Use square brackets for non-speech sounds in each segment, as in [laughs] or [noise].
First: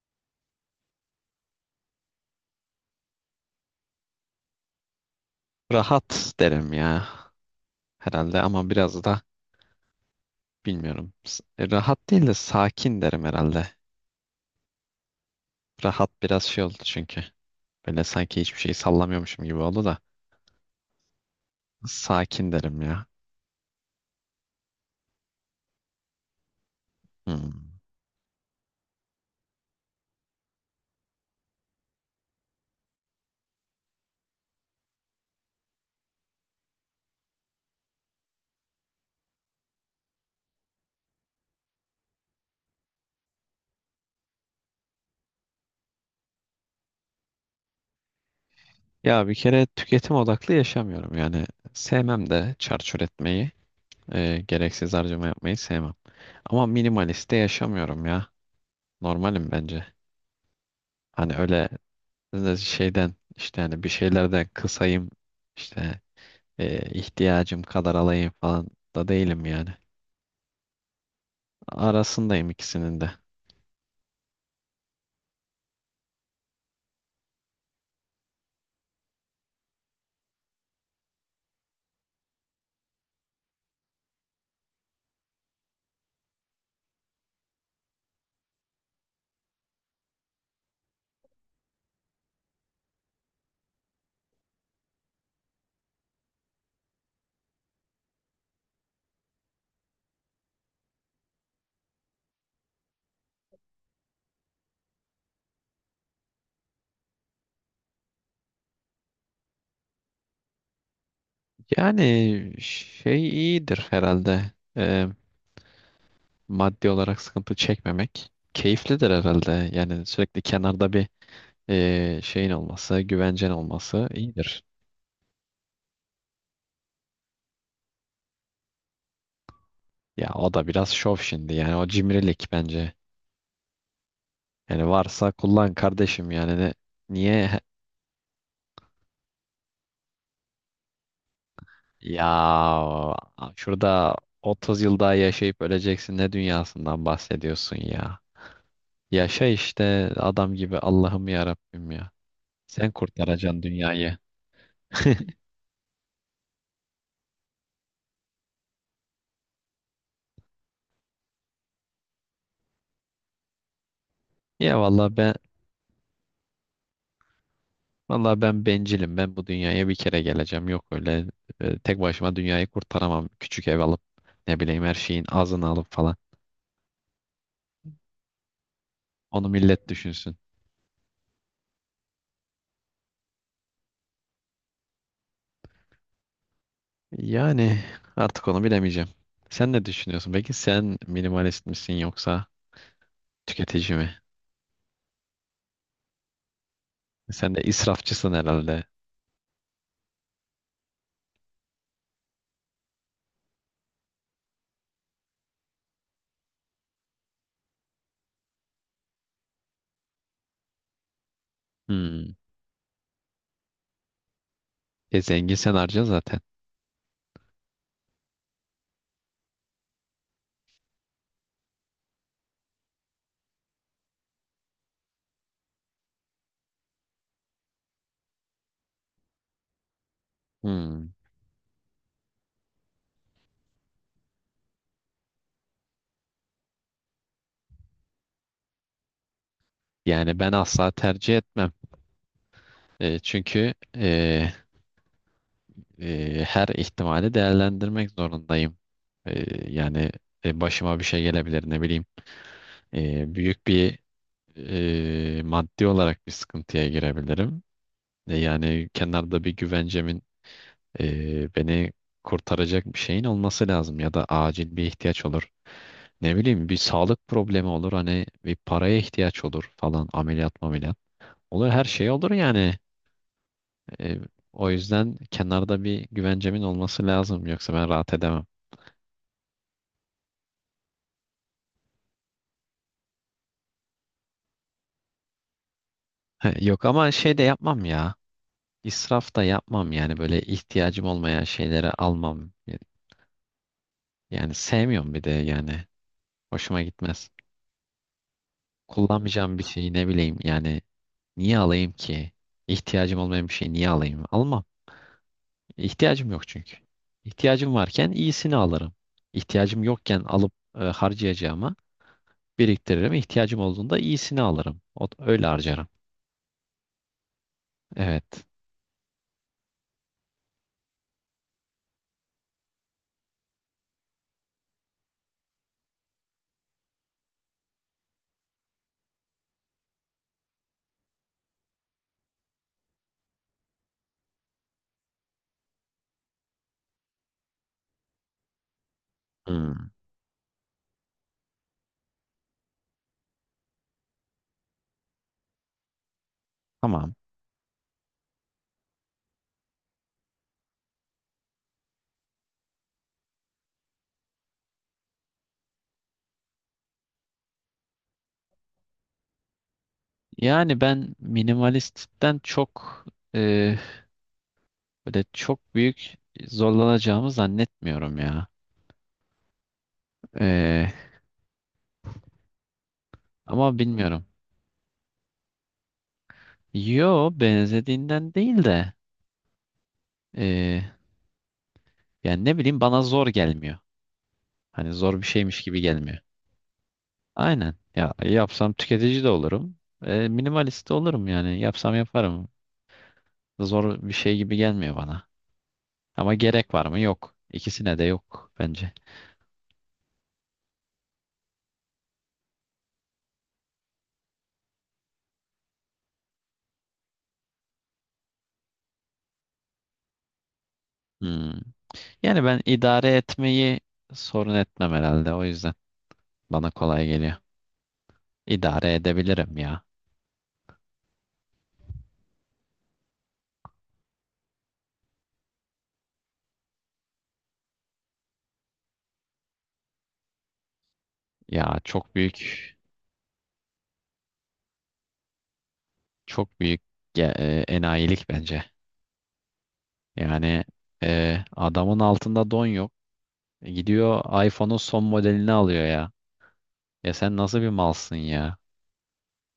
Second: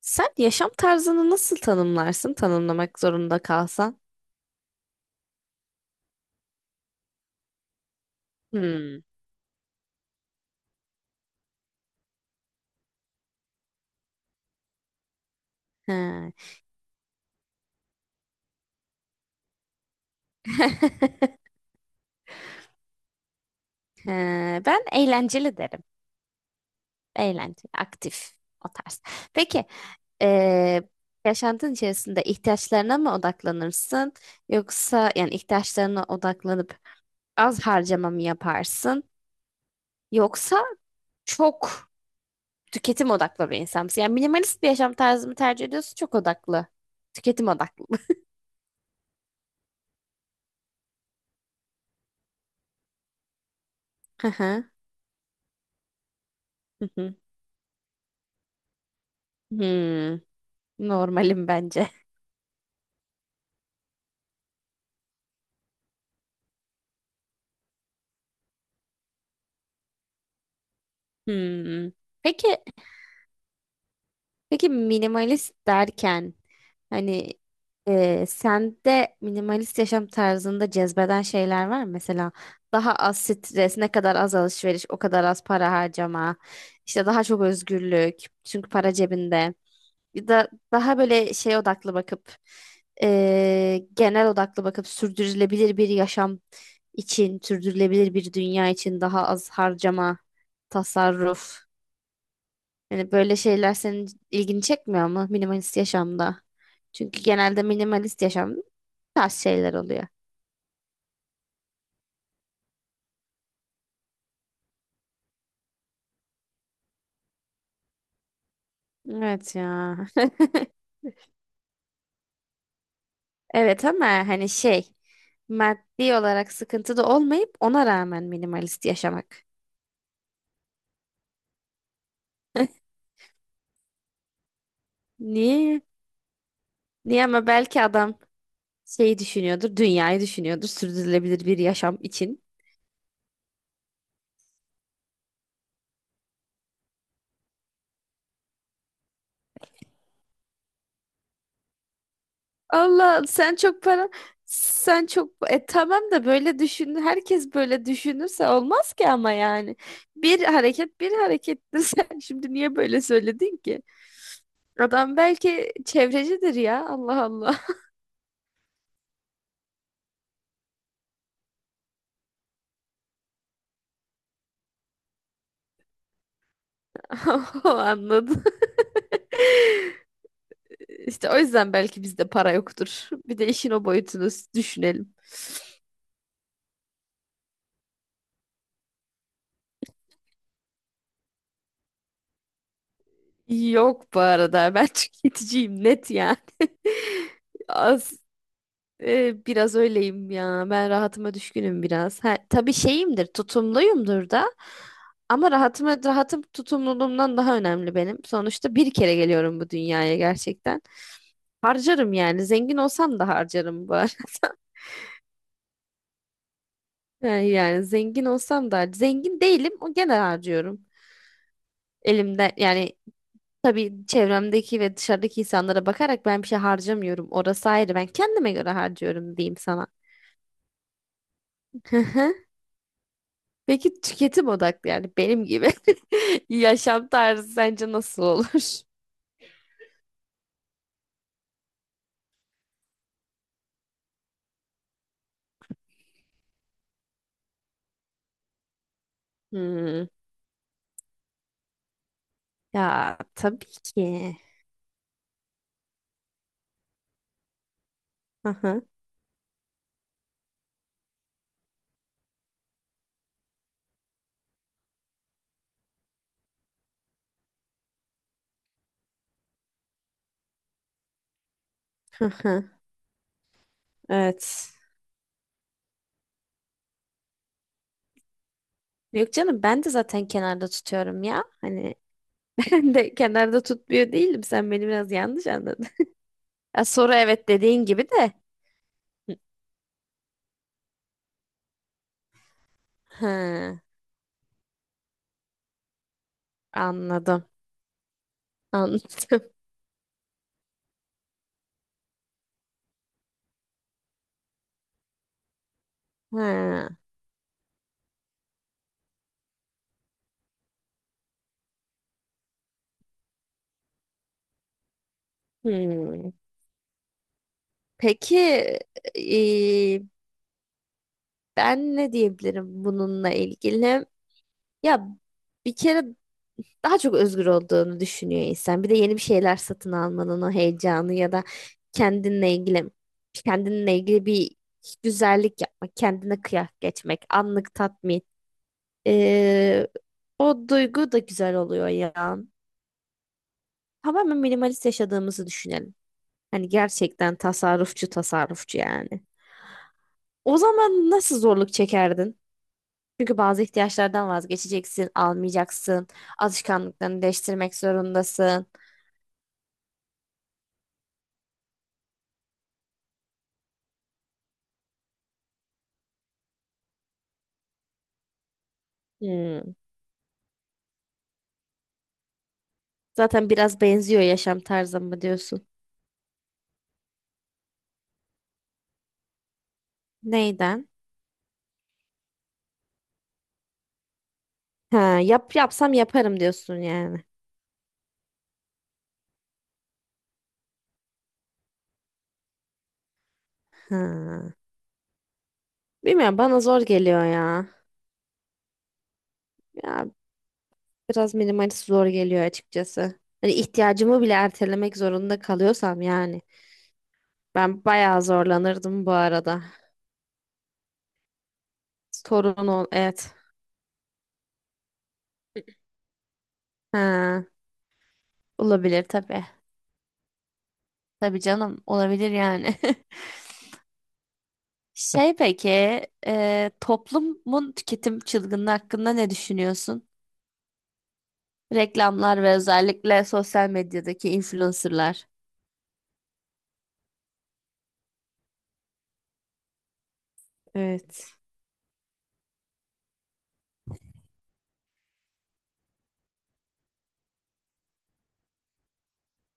Sen yaşam tarzını nasıl tanımlarsın tanımlamak zorunda kalsan? Rahat derim ya herhalde ama Hmm. biraz da bilmiyorum. Rahat değil de sakin derim herhalde. Rahat He. biraz şey oldu çünkü. Böyle sanki hiçbir şeyi sallamıyormuşum gibi oldu da. [laughs] Sakin derim ya. He, ben eğlenceli derim. Eğlenceli, Hmm. aktif o tarz. Peki, eee, yaşantın içerisinde ihtiyaçlarına mı odaklanırsın? Yoksa yani ihtiyaçlarına odaklanıp az harcama mı yaparsın? Yoksa çok tüketim odaklı bir insan mısın? Yani minimalist bir yaşam tarzı mı tercih ediyorsun? Çok odaklı. Tüketim odaklı mı? Ya bir kere tüketim odaklı yaşamıyorum yani. Sevmem de çarçur etmeyi, [laughs] Hı hı. gereksiz harcama yapmayı sevmem. Ama Hı hı. minimalist de yaşamıyorum ya. Normalim bence. Hmm. Hani Normalim öyle bence. Şeyden işte hani bir şeylerden kısayım işte ihtiyacım kadar alayım falan da değilim yani. Hmm. Peki, Arasındayım ikisinin de. Peki minimalist derken hani sende minimalist yaşam tarzında cezbeden şeyler var mı? Mesela daha az stres, ne kadar az alışveriş, o kadar az para harcama, işte daha çok özgürlük çünkü para cebinde. Ya da daha böyle şey odaklı bakıp genel odaklı bakıp sürdürülebilir bir yaşam için, sürdürülebilir bir dünya için daha az harcama, tasarruf. Yani böyle şeyler senin ilgini çekmiyor mu minimalist yaşamda? Çünkü genelde minimalist yaşamda bu tarz şeyler oluyor. Yani şey iyidir herhalde. Maddi olarak sıkıntı çekmemek. Keyiflidir Evet herhalde. ya. Yani [laughs] sürekli kenarda bir şeyin olması, güvencen Evet ama olması hani iyidir. şey, maddi olarak sıkıntı da olmayıp ona rağmen minimalist yaşamak. Ya o da biraz şov şimdi yani o cimrilik [laughs] bence. Yani varsa kullan Niye? kardeşim yani ne, Niye ama niye belki adam şeyi düşünüyordur, dünyayı düşünüyordur sürdürülebilir bir yaşam için. ya şurada 30 yıl daha yaşayıp öleceksin, ne dünyasından bahsediyorsun ya. Yaşa işte adam gibi Allah'ım ya Rabbim ya. Sen Allah, kurtaracaksın dünyayı. sen çok, [laughs] tamam da böyle düşün, herkes böyle düşünürse olmaz ki ama yani bir hareket bir harekettir. [laughs] Sen şimdi niye böyle söyledin ki? Ya vallahi Adam ben belki çevrecidir ya, Allah Allah. vallahi ben bencilim. Ben bu dünyaya bir kere geleceğim. Yok öyle tek başıma dünyayı kurtaramam. Küçük ev alıp ne bileyim her şeyin azını alıp falan. [laughs] O anladı. Onu millet [laughs] düşünsün. işte o yüzden belki bizde para yoktur, bir de işin o boyutunu düşünelim. Yani artık onu bilemeyeceğim. Sen ne düşünüyorsun? Peki sen minimalist misin yoksa tüketici mi? Yok, bu arada ben [laughs] tüketiciyim, net yani. [laughs] Sen de Az, israfçısın herhalde. Biraz öyleyim ya. Ben rahatıma düşkünüm biraz. Ha, tabii şeyimdir, tutumluyumdur da. Ama rahatım tutumluluğumdan daha önemli benim. Sonuçta bir kere geliyorum bu dünyaya gerçekten. Harcarım Hmm. yani. Zengin olsam da harcarım bu ara. [laughs] E zengin sen harca zaten. Yani, zengin olsam da zengin değilim. O gene harcıyorum. Elimden yani, tabii çevremdeki ve dışarıdaki insanlara bakarak ben bir şey harcamıyorum. Orası ayrı. Ben kendime göre harcıyorum diyeyim sana. Hmm. [laughs] Peki tüketim odaklı, yani benim gibi [laughs] yaşam tarzı sence nasıl olur? Yani ben asla tercih etmem. Çünkü her ihtimali değerlendirmek zorundayım. E, Hmm. yani başıma bir şey gelebilir ne bileyim. Ya E, tabii büyük bir ki. Maddi olarak bir sıkıntıya girebilirim. E, Hı hı, yani kenarda bir güvencemin beni kurtaracak bir şeyin olması lazım ya da acil bir ihtiyaç olur. Ne bileyim bir sağlık problemi olur, hani bir paraya ihtiyaç olur falan, ameliyat ameliyat. Olur, her şey hı olur hı. yani. E, o Evet. yüzden kenarda bir güvencemin olması lazım. Yoksa ben rahat edemem. Yok canım, ben de zaten kenarda tutuyorum ya. Hani [laughs] ben de kenarda tutmuyor değilim. Sen beni biraz yanlış anladın. He, yok Ya, ama soru şey de evet yapmam dediğin gibi ya. de. İsraf da yapmam yani, böyle ihtiyacım olmayan şeyleri almam. Hı, Yani sevmiyorum bir de yani. Hoşuma gitmez. anladım. [laughs] Anladım. Kullanmayacağım bir şeyi ne bileyim yani niye alayım ki? İhtiyacım olmayan bir şeyi niye alayım? Almam. İhtiyacım yok çünkü. Ha. İhtiyacım varken iyisini alırım. İhtiyacım yokken alıp harcayacağıma biriktiririm. İhtiyacım olduğunda iyisini alırım. O, öyle harcarım. Hmm. Peki Evet. e, ben ne diyebilirim bununla ilgili? Ya bir kere daha çok özgür olduğunu düşünüyor insan. Bir de yeni bir şeyler satın almanın o heyecanı ya da kendinle ilgili kendinle ilgili bir güzellik yapmak, kendine kıyak geçmek, anlık tatmin. Ee, Hmm, O duygu da güzel oluyor ya. Tamamen minimalist yaşadığımızı düşünelim. Hani tamam. gerçekten tasarrufçu tasarrufçu yani. O zaman nasıl zorluk çekerdin? Çünkü bazı ihtiyaçlardan vazgeçeceksin, almayacaksın, alışkanlıklarını değiştirmek zorundasın. Yani ben minimalistten çok e, böyle çok büyük zorlanacağımı zannetmiyorum ya. Hmm. E, Zaten ama biraz benziyor bilmiyorum. yaşam tarzıma diyorsun? Yo, benzediğinden değil de e, Neyden? yani ne bileyim bana zor gelmiyor. Hani Ha, zor bir yap şeymiş gibi yapsam gelmiyor. yaparım diyorsun yani. Aynen. Ya yapsam tüketici de olurum. Minimalist de olurum yani. Yapsam yaparım. Zor bir şey gibi Ha. gelmiyor bana. Ama Bilmiyorum, bana gerek zor var mı? geliyor Yok. ya. İkisine de yok bence. Ya biraz minimalist zor geliyor açıkçası. Hani ihtiyacımı bile ertelemek zorunda kalıyorsam yani. Ben bayağı zorlanırdım bu arada. Hmm. Yani ben Sorun ol, idare evet. etmeyi sorun etmem herhalde. O yüzden bana kolay geliyor. Ha, İdare olabilir tabii. edebilirim ya. Tabii canım, olabilir yani. [laughs] Şey peki, toplumun tüketim çılgınlığı hakkında ne düşünüyorsun? Ya çok Reklamlar ve büyük, özellikle sosyal medyadaki influencerlar. çok büyük enayilik bence. Yani Evet. Adamın altında don yok. Gidiyor iPhone'un son modelini alıyor ya. Ya sen nasıl bir malsın ya?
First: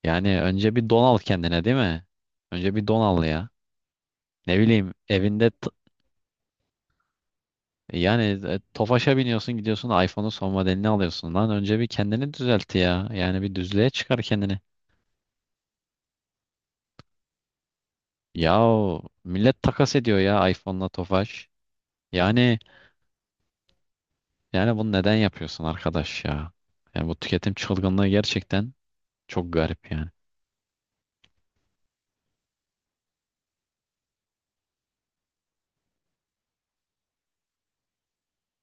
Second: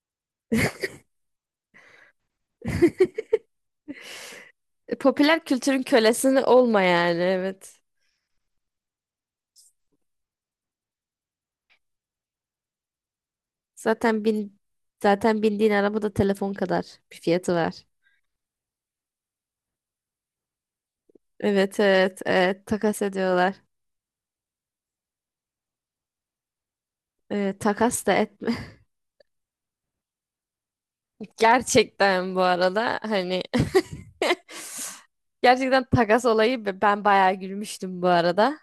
Yani önce bir [laughs] don al kendine, değil mi? Önce bir don al ya. Ne bileyim Popüler evinde. kültürün kölesini olma yani, evet. Yani Tofaş'a biniyorsun, gidiyorsun iPhone'un son modelini alıyorsun lan. Önce bir kendini düzelt ya. Yani bir düzlüğe çıkar Zaten kendini. bin zaten bindiğin araba da telefon kadar bir fiyatı var. Yahu millet takas ediyor ya iPhone'la Tofaş. Evet evet Yani evet, takas ediyorlar. yani bunu neden yapıyorsun arkadaş ya? Yani bu tüketim Takas çılgınlığı da etme. gerçekten çok garip yani. [laughs] Gerçekten bu arada hani [laughs] gerçekten takas olayı ben bayağı gülmüştüm bu arada.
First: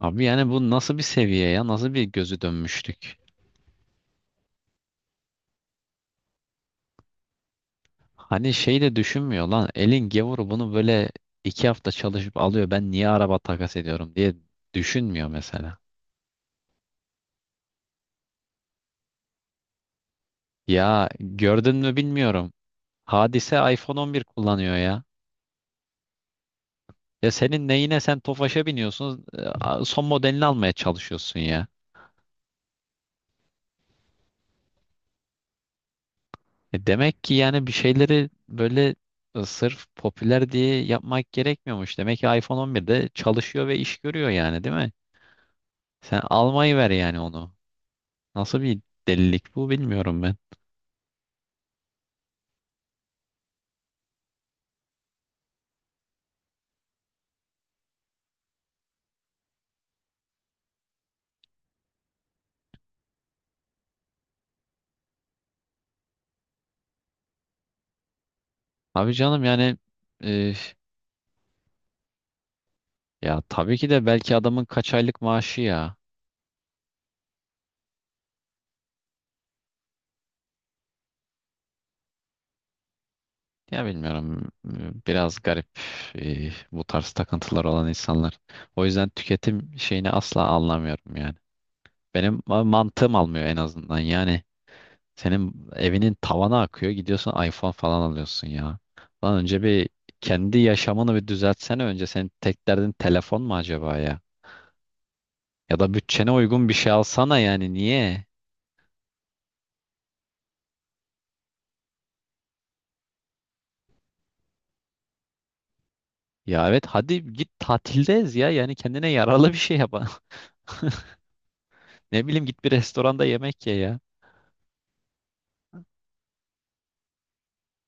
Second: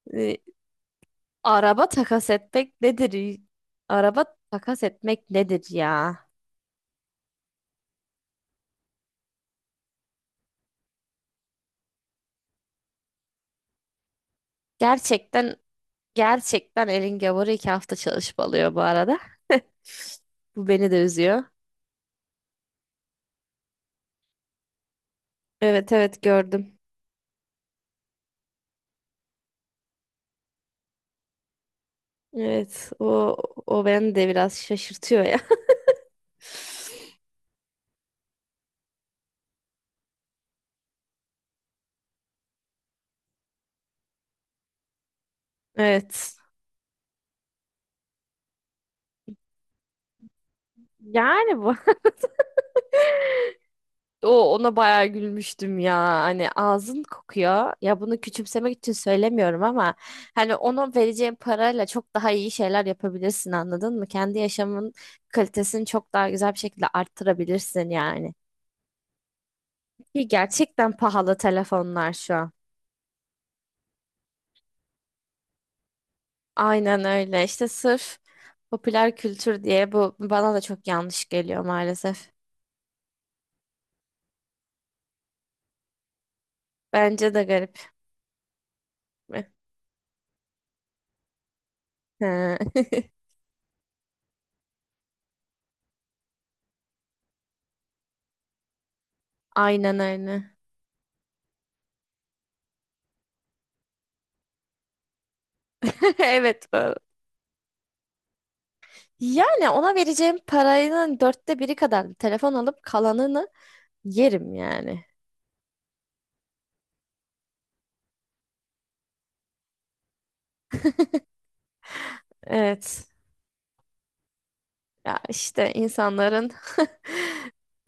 Abi Ee, yani bu nasıl bir seviye ya? Araba Nasıl bir takas gözü etmek dönmüşlük? nedir? Araba takas etmek nedir ya? Hani şey de düşünmüyor lan. Elin gavuru bunu böyle 2 hafta çalışıp alıyor. Ben niye araba takas ediyorum diye düşünmüyor Gerçekten mesela. gerçekten elin gavuru 2 hafta çalışmalıyor bu arada. [laughs] Bu beni de Ya üzüyor. gördün mü bilmiyorum. Hadise iPhone 11 kullanıyor ya. Evet evet, gördüm. Ya senin neyine, sen Tofaş'a biniyorsun, son modelini almaya çalışıyorsun ya. Evet, o beni de biraz şaşırtıyor ya. [laughs] Demek ki yani bir şeyleri böyle sırf popüler diye yapmak gerekmiyormuş. Demek ki iPhone 11'de çalışıyor ve iş görüyor yani, değil mi? Sen Evet. almayı ver yani onu. Nasıl bir delilik bu, bilmiyorum ben. Yani bu. O ona bayağı gülmüştüm ya. Hani ağzın kokuyor. Ya bunu küçümsemek için söylemiyorum ama hani onun vereceğin parayla çok daha iyi şeyler yapabilirsin, anladın mı? Kendi yaşamın kalitesini çok daha güzel bir şekilde arttırabilirsin yani. Abi canım yani Ki e, gerçekten pahalı telefonlar şu an. ya tabii ki de belki adamın kaç aylık maaşı ya. Aynen öyle. İşte sırf popüler kültür diye bu bana da çok yanlış geliyor maalesef. Ya bilmiyorum. Biraz garip bu tarz Bence de takıntılar garip. olan insanlar. O yüzden tüketim [laughs] şeyini asla anlamıyorum yani. Benim He. mantığım almıyor en azından. Yani senin evinin tavana akıyor. Gidiyorsun iPhone falan alıyorsun ya. Lan önce bir Aynen öyle. kendi yaşamını bir düzeltsene önce. Senin tek derdin telefon mu acaba ya? Ya da [laughs] bütçene uygun Evet. bir şey alsana, yani niye? Yani ona vereceğim paranın dörtte biri kadar bir telefon alıp kalanını yerim yani. Ya evet, hadi git tatildeyiz ya. Yani kendine yaralı bir şey yap. [laughs] Ne bileyim git bir Evet. restoranda yemek ye ya. Ya işte insanların [laughs]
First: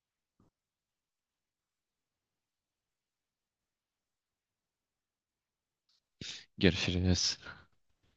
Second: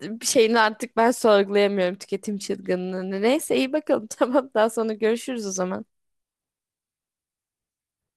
bir şeyini artık ben sorgulayamıyorum, tüketim çılgınlığını. Neyse, iyi bakalım. [laughs] Tamam, daha sonra görüşürüz o zaman. Görüşürüz.